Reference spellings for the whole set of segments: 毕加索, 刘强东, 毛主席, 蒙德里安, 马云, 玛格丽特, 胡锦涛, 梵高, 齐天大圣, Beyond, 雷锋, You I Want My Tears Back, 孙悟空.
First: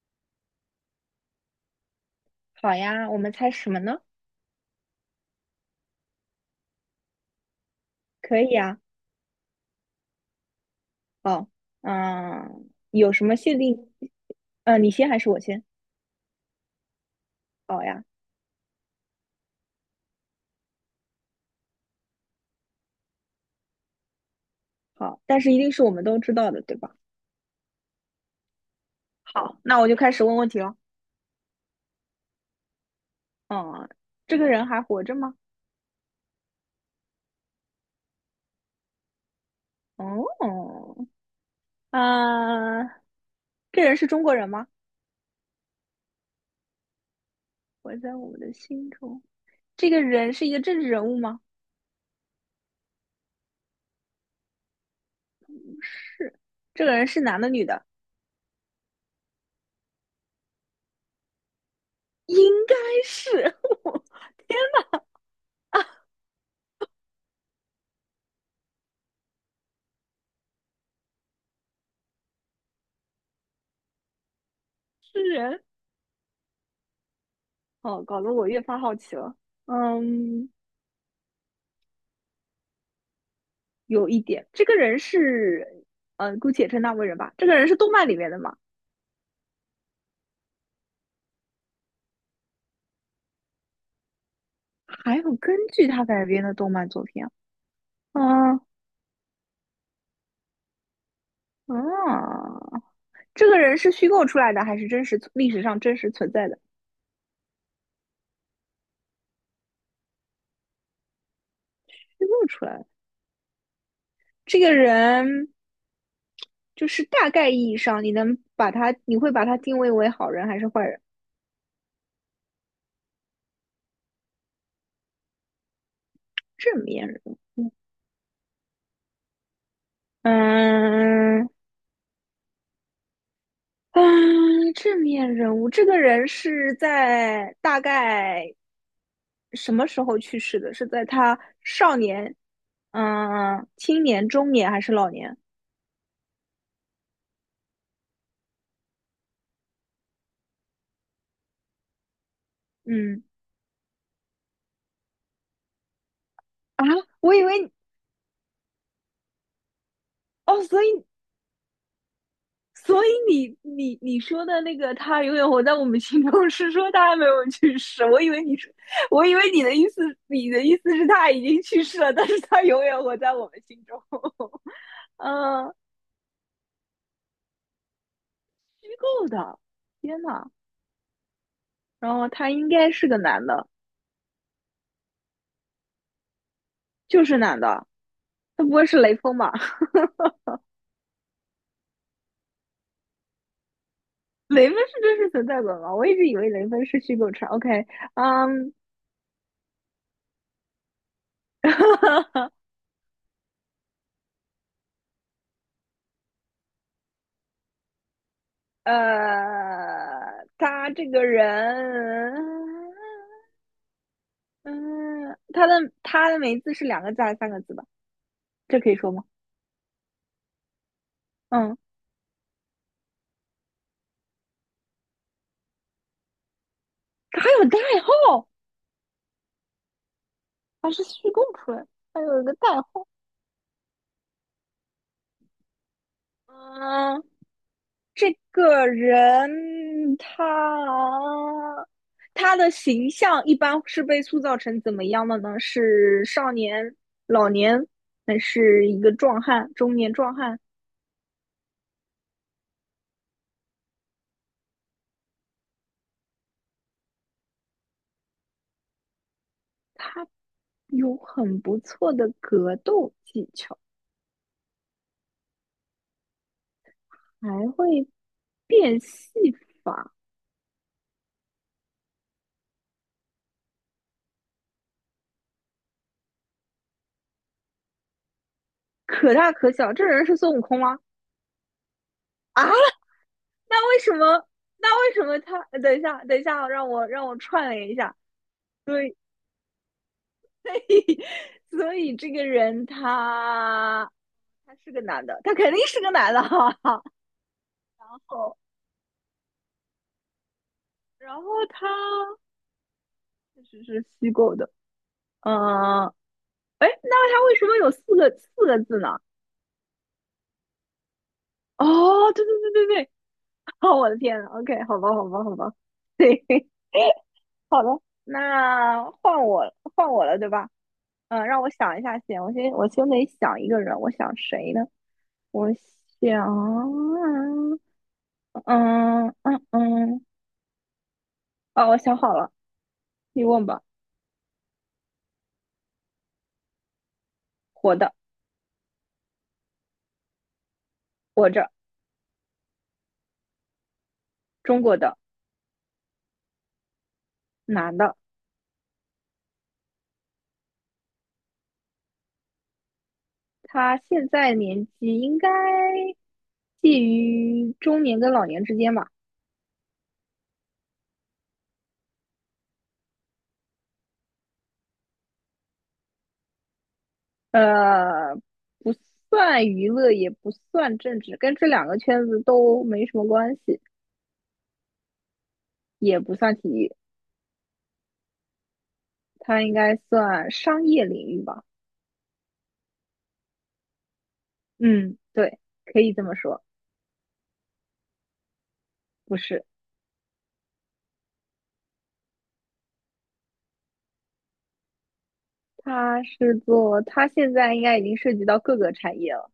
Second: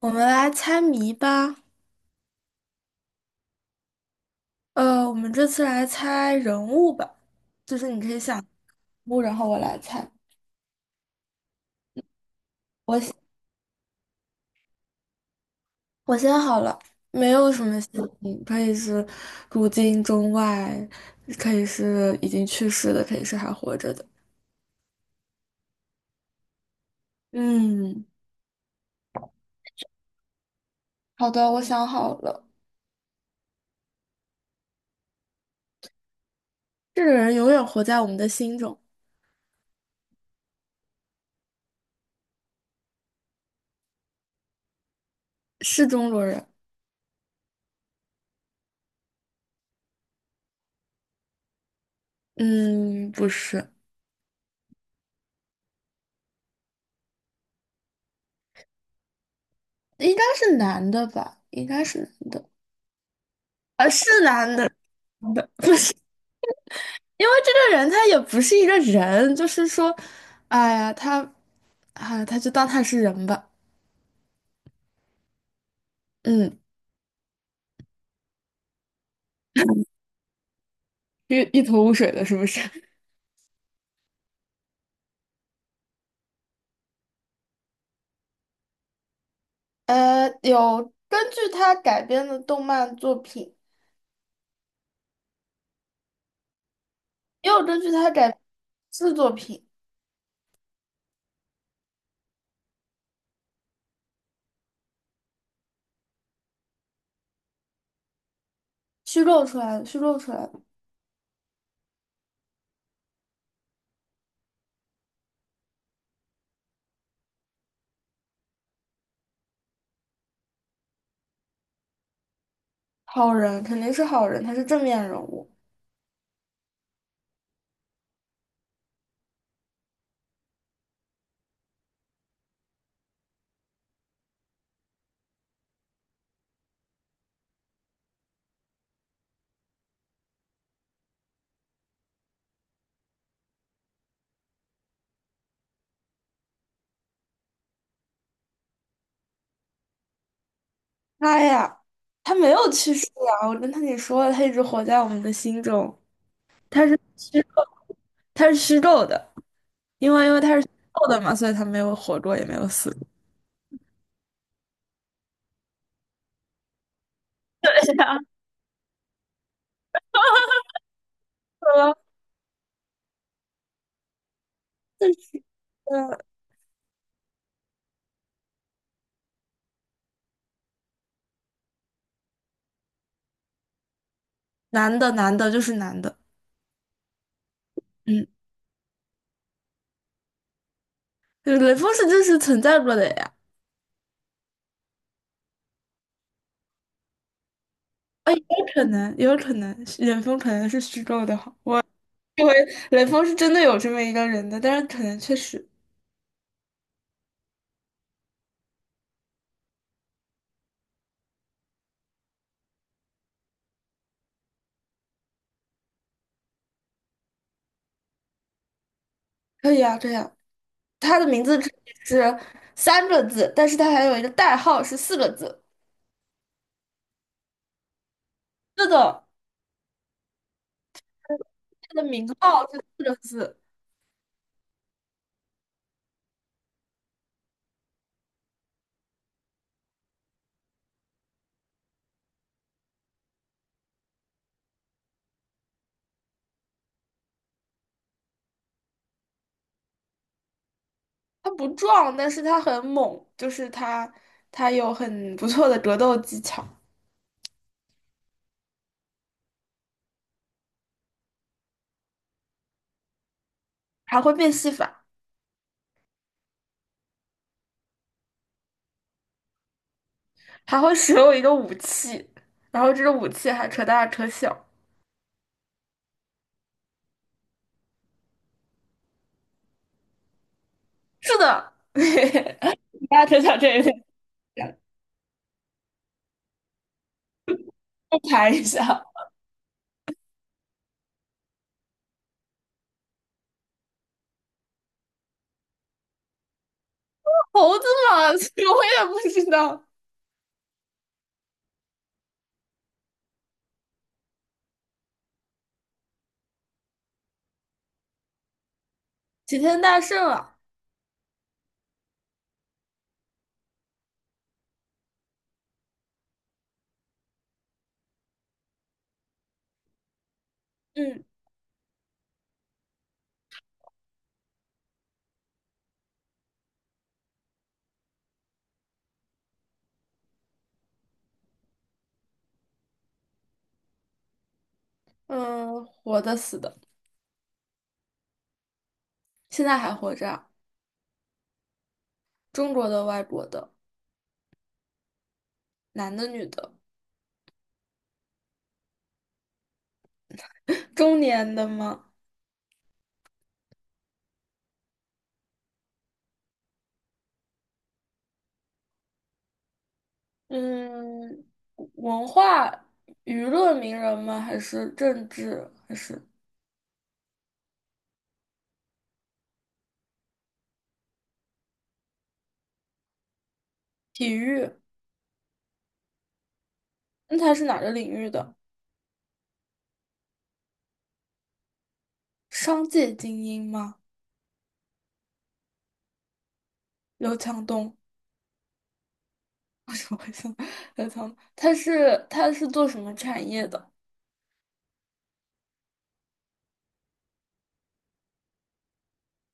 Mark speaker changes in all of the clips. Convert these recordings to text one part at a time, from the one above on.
Speaker 1: 我们来猜谜吧。
Speaker 2: 好呀，我们猜什么呢？
Speaker 1: 我们这次来猜人物吧，就是你可以想
Speaker 2: 可
Speaker 1: 人
Speaker 2: 以啊。
Speaker 1: 物，然后我来猜。
Speaker 2: 好，
Speaker 1: 我
Speaker 2: 有
Speaker 1: 先
Speaker 2: 什么限定？嗯，你先还是我先？
Speaker 1: 我先好了，没有什么
Speaker 2: 好
Speaker 1: 姓
Speaker 2: 呀，
Speaker 1: 情，可以是古今中外，可以是已经去世的，可以是还活着的。
Speaker 2: 好，但是一定是我们都知道的，对吧？
Speaker 1: 嗯，
Speaker 2: 好，那我就开始问问题了。
Speaker 1: 好的，我想好了。
Speaker 2: 嗯，这个人还活着吗？
Speaker 1: 这个人永远活在我们的心中，
Speaker 2: 哦，啊，这人是中国人吗？
Speaker 1: 是中国人。
Speaker 2: 活在我们的心中。这个人是一个政治人物吗？
Speaker 1: 嗯，不是，
Speaker 2: 这个人是男的女的？
Speaker 1: 应该是男的吧？应该是男
Speaker 2: 应
Speaker 1: 的。
Speaker 2: 该是，
Speaker 1: 啊，是男的，不是。因为这个人他也不是一个人，就是说，哎呀，他，啊，他就当他是人吧，
Speaker 2: 是人。
Speaker 1: 嗯，
Speaker 2: 哦，搞得我越发好奇了。嗯，
Speaker 1: 一头雾水的，是不是？
Speaker 2: 有一点，这个人是，姑且称他为人吧。这个人是动漫里面的嘛？
Speaker 1: 有根据他改编的动漫作品，
Speaker 2: 还有根据他改编的动漫作品
Speaker 1: 也有根据他改
Speaker 2: 啊？
Speaker 1: 编的作品
Speaker 2: 嗯、啊，这个人是虚构出来的还是真实历史上真实存在的？
Speaker 1: 虚构出来的，虚构出来的
Speaker 2: 虚构出来的。这个人就是大概意义上，你能把他，你会把他定位为好人还是坏人？
Speaker 1: 好人肯定是好人，他是正面人物。
Speaker 2: 正面人物，嗯嗯，正面人物。这个人是在大概什么时候去世的？是在他少年、青年、中年还是老年？
Speaker 1: 他呀，他没有去世
Speaker 2: 嗯
Speaker 1: 啊，我跟他你说了，他一直活在我们的心中，
Speaker 2: 啊，
Speaker 1: 他是
Speaker 2: 我
Speaker 1: 虚
Speaker 2: 以
Speaker 1: 构，
Speaker 2: 为
Speaker 1: 他是虚构的。因为他是
Speaker 2: 哦，所以
Speaker 1: 瘦的嘛，所以他没有活过，也没有死
Speaker 2: 所
Speaker 1: 过。
Speaker 2: 以你说的那个他永远活在我们心中，是说他还没有 去
Speaker 1: 对
Speaker 2: 世。
Speaker 1: 呀，
Speaker 2: 我以为你说，我以为你的意思，你的意思是他已经去
Speaker 1: 说
Speaker 2: 世了，但是他永远活在我们心中。嗯，
Speaker 1: 呃，
Speaker 2: 虚构的，天呐，然后他应该是个男的，
Speaker 1: 男的，男的就是男的，
Speaker 2: 就是男的，
Speaker 1: 嗯，
Speaker 2: 他不会是雷锋吧？
Speaker 1: 对雷锋是真实存在过的呀。
Speaker 2: 雷锋是真实存在的吗？我一直以为雷锋是虚构出来 OK，
Speaker 1: 啊，也有
Speaker 2: 嗯，
Speaker 1: 可能，也有可能，是雷锋可能是虚构的哈。我雷锋是真的有这么一个人的，但是可能确实
Speaker 2: 他这个人，嗯，他的名字是两个字还是三个字吧？这可以说吗？
Speaker 1: 可以啊，这样。他的名字只
Speaker 2: 嗯，
Speaker 1: 是3个字，但是他还有一个代号是四个字。
Speaker 2: 他还有代号，
Speaker 1: 是的，
Speaker 2: 他是虚构出来的，
Speaker 1: 他的
Speaker 2: 还
Speaker 1: 名
Speaker 2: 有一个
Speaker 1: 号
Speaker 2: 代
Speaker 1: 是四
Speaker 2: 号。
Speaker 1: 个字。
Speaker 2: 嗯，这个人他的形象一般是被塑造成怎么样的呢？是少年、老年，还是一个壮汉、中年壮汉？
Speaker 1: 他不壮，但是他很猛，就是他有很不错的格斗技巧。
Speaker 2: 他有很不错的格斗技巧，
Speaker 1: 还会变戏法，
Speaker 2: 还会变戏法，
Speaker 1: 还会使用一个武器，然后这个武器还扯大扯小。
Speaker 2: 可大可小。这人是孙悟空吗？
Speaker 1: 是的，
Speaker 2: 啊，
Speaker 1: 大家扯小这也有
Speaker 2: 那为
Speaker 1: 点
Speaker 2: 什么？
Speaker 1: 像
Speaker 2: 那为什么他？等一下，等一下，让我串联一下。
Speaker 1: 复盘一下。
Speaker 2: 对，所以这个人他是个男的，他肯定是个男的哈。
Speaker 1: 猴子嘛，所以我也不知道。
Speaker 2: 然后他确实是虚构的，嗯、呃，哎，那他为什么有四个字呢？
Speaker 1: 齐天大圣啊，
Speaker 2: 哦，对对对对对，哦，我的天呐，OK，好吧，好吧，好吧，对，那换我了，对吧？
Speaker 1: 嗯
Speaker 2: 嗯，让我想一下先，我先得想一个人，我想谁呢？我想，嗯嗯嗯，哦，我想好了，你问吧。
Speaker 1: 嗯，活的死的，
Speaker 2: 活的，
Speaker 1: 现在还活着啊，
Speaker 2: 活着，
Speaker 1: 中国的、外国的，
Speaker 2: 中国的
Speaker 1: 男的、女的，
Speaker 2: 男的，
Speaker 1: 中年的吗？
Speaker 2: 他现在年纪应该介于中年跟老年之间吧，
Speaker 1: 嗯，文化娱乐名人吗？还是政治？还是
Speaker 2: 呃，不算娱乐，也不算政治，跟这两个圈子都没什么关系，
Speaker 1: 体育？
Speaker 2: 也不算体育，
Speaker 1: 那他是哪个领域的？
Speaker 2: 他应该算商业领域吧。
Speaker 1: 商界精英吗？
Speaker 2: 嗯，对，可以这么说，
Speaker 1: 刘强东，
Speaker 2: 不是，
Speaker 1: 为什么会想刘强东？他是做什么产业的？
Speaker 2: 他是做，他现在应该已经涉及到各个产业了，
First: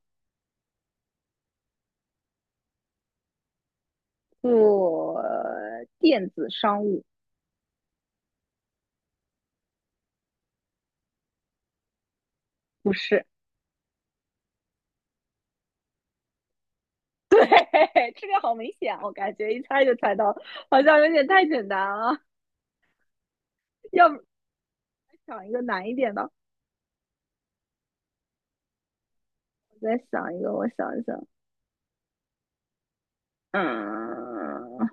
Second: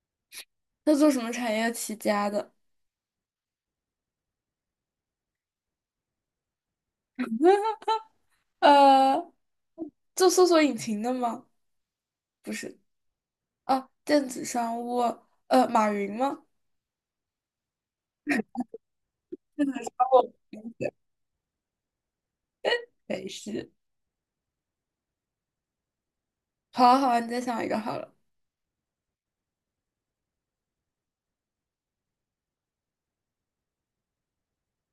Speaker 1: 他做什么产业起家的？
Speaker 2: 做电子商务，
Speaker 1: 呃，做搜索引擎的吗？不是
Speaker 2: 不是。
Speaker 1: 啊，电子商务，马云吗？
Speaker 2: 对，这个好明显，我感 觉一
Speaker 1: 电子
Speaker 2: 猜就
Speaker 1: 商
Speaker 2: 猜
Speaker 1: 务，
Speaker 2: 到了，好像有点太简单了。
Speaker 1: 北西。
Speaker 2: 要不想一个难一点的？
Speaker 1: 好啊，好啊，你再想一个好了。
Speaker 2: 我再想一个，我想一想，嗯，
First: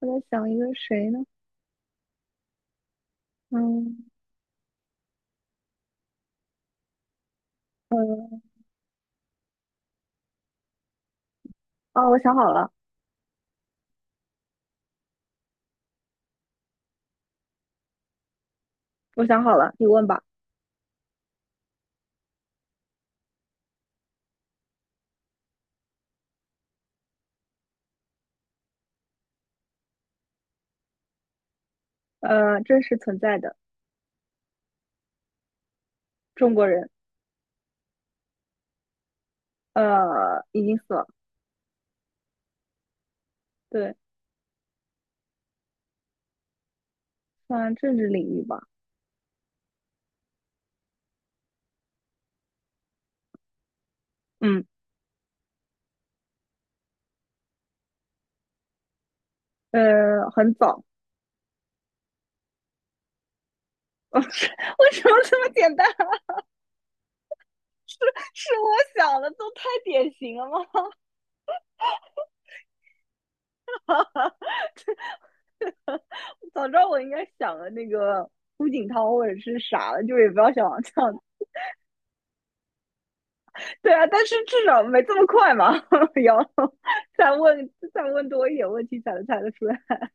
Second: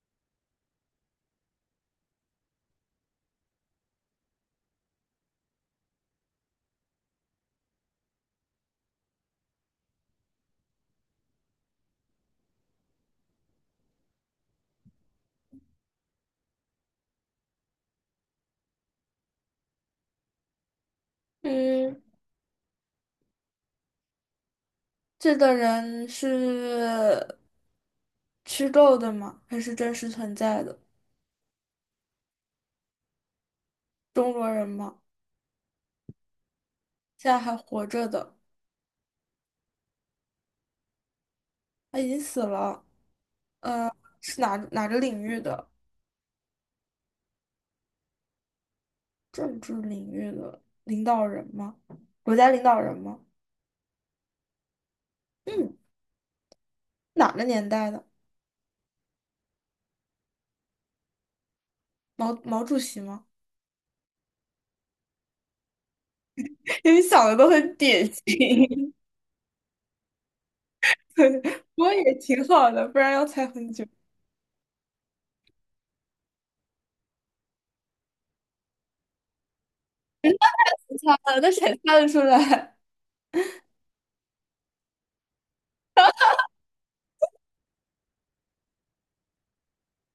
Speaker 2: 我在想一个谁呢？嗯嗯，哦，我想好了，我想好了，你问吧。
Speaker 1: 嗯，这个人是虚构的吗？还是真实存在的？
Speaker 2: 呃，真实存在的
Speaker 1: 中国人吗？
Speaker 2: 中国人，
Speaker 1: 现在还活着的？
Speaker 2: 已经死了。
Speaker 1: 他已经死了。
Speaker 2: 对，
Speaker 1: 是哪个领域的？
Speaker 2: 算政治领域吧。
Speaker 1: 政治领域的领导人吗？国家领导人吗？
Speaker 2: 嗯，
Speaker 1: 嗯，哪个年代的？
Speaker 2: 很早。
Speaker 1: 毛主席吗？
Speaker 2: 为什么这么简单？
Speaker 1: 因为想的都很
Speaker 2: 是
Speaker 1: 典
Speaker 2: 是我
Speaker 1: 型，
Speaker 2: 想的，都太典型了吗？
Speaker 1: 对，不过也挺好的，不然要猜很久。
Speaker 2: 早知道我应该想了那个胡锦涛或者是啥了，就也不要想这样。
Speaker 1: 猜了，那谁猜得出来？
Speaker 2: 对啊，但是至少没这么快嘛，要再问多一点问题才能猜得出来。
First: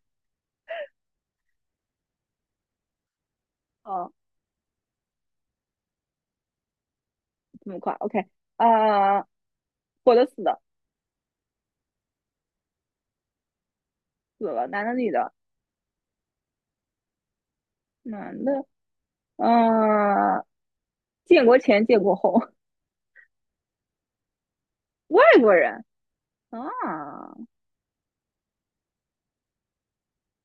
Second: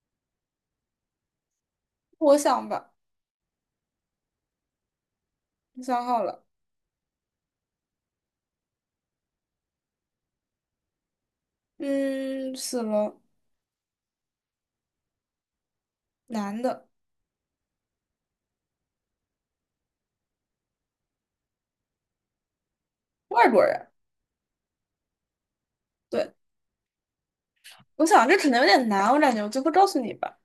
Speaker 1: 我想吧，
Speaker 2: 哦，
Speaker 1: 我想好了，
Speaker 2: 这么快，OK 啊、呃活的死的，
Speaker 1: 嗯，死了，
Speaker 2: 死了，男的女的，
Speaker 1: 男的，
Speaker 2: 男的，嗯、呃建国前建国后，
Speaker 1: 外国人。
Speaker 2: 外国人
Speaker 1: 对，
Speaker 2: 啊，
Speaker 1: 我想这可能有点难，我感觉我最后告诉你吧。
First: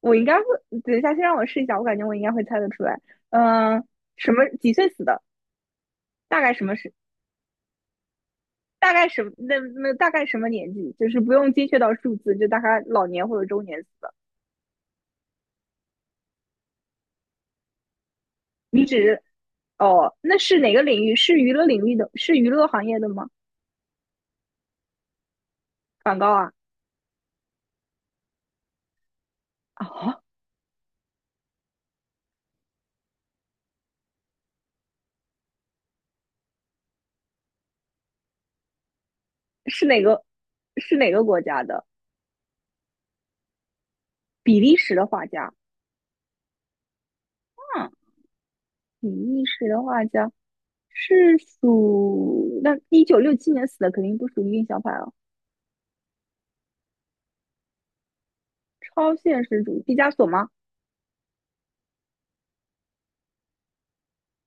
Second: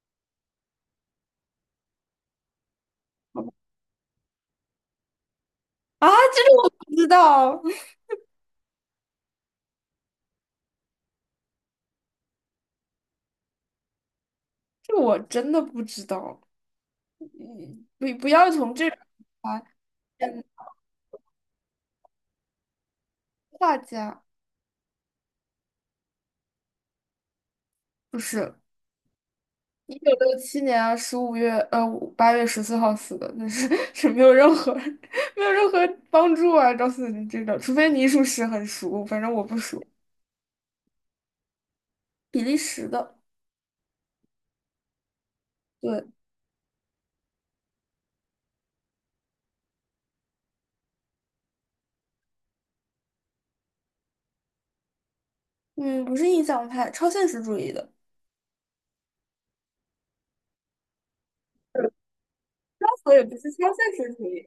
Speaker 2: 我应该会，等一下先让我试一下，我感觉我应该会猜得出来。
Speaker 1: 好吧
Speaker 2: 嗯、呃什么几岁死的？
Speaker 1: 啊，
Speaker 2: 大
Speaker 1: 这
Speaker 2: 概
Speaker 1: 个
Speaker 2: 什
Speaker 1: 我
Speaker 2: 么时
Speaker 1: 不知道，
Speaker 2: 大概什么那那大概什么年纪？就是不用精确到数字，就大概老年或者中年死的。
Speaker 1: 这个我真的不知道。嗯，不要从
Speaker 2: 你
Speaker 1: 这边
Speaker 2: 指
Speaker 1: 来
Speaker 2: 哦，那
Speaker 1: 嗯，
Speaker 2: 是哪个领域？是娱乐领域的？是娱乐行业的吗？
Speaker 1: 画家，
Speaker 2: 梵高啊？
Speaker 1: 不是一九
Speaker 2: 啊，
Speaker 1: 六七年啊15月8月14号死的，那是 是没有任何 没有任何帮助啊，告诉你这个，除非你属实很熟，反正我不熟。
Speaker 2: 是哪个？是哪个国家的？
Speaker 1: 比利时的，
Speaker 2: 比利时的画家。
Speaker 1: 对，
Speaker 2: 嗯，比利时的画家是属那1967年死的，肯定不属于印象派了。
Speaker 1: 嗯，不是印象派，超现实主义的，
Speaker 2: 超现实主义，毕加索吗？
Speaker 1: 我也不是超现实主义。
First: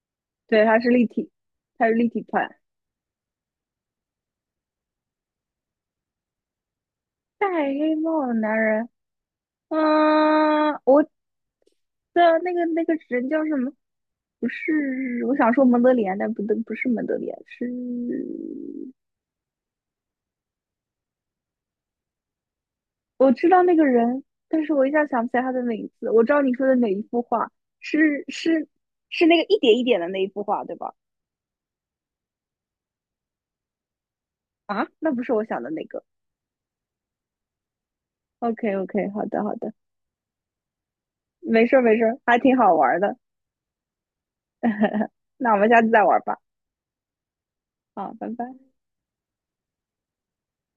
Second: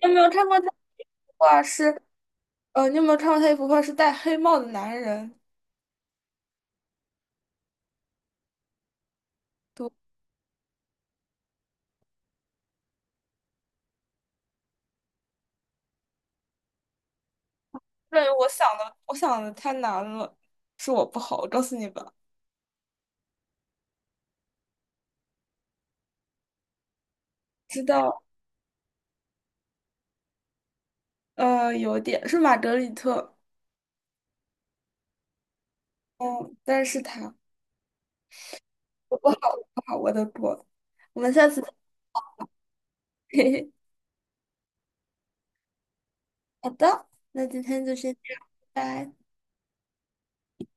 Speaker 1: 你有没有看过
Speaker 2: 对，
Speaker 1: 他
Speaker 2: 他是
Speaker 1: 一
Speaker 2: 立体，
Speaker 1: 幅画
Speaker 2: 他是
Speaker 1: 是
Speaker 2: 立体派。
Speaker 1: 你有没有看过他一幅画是戴黑帽的男人？
Speaker 2: 戴黑帽的男人。嗯，我对啊，那个那个人叫什么？不是，我想说蒙德里安，但不对，不是蒙德里安，是
Speaker 1: 对，我想的，我想的太难了，是我不好，我告诉你吧。
Speaker 2: 我知道那个人，但是我一下想不起来他的名字。我知道你说的哪一幅画，
Speaker 1: 知道，
Speaker 2: 是是是那个一点一点的那一幅画，对吧？
Speaker 1: 有点是玛格丽特，
Speaker 2: 啊，那不是我想的那个。
Speaker 1: 嗯，但是它
Speaker 2: OK OK，
Speaker 1: 我
Speaker 2: 好
Speaker 1: 不
Speaker 2: 的好的，
Speaker 1: 好我的锅，我们下次
Speaker 2: 没
Speaker 1: 再
Speaker 2: 事儿没事儿，还挺好玩儿的。那我们下次再玩儿吧。
Speaker 1: 好的，那今天就先
Speaker 2: 好，拜
Speaker 1: 这样，
Speaker 2: 拜。
Speaker 1: 拜拜。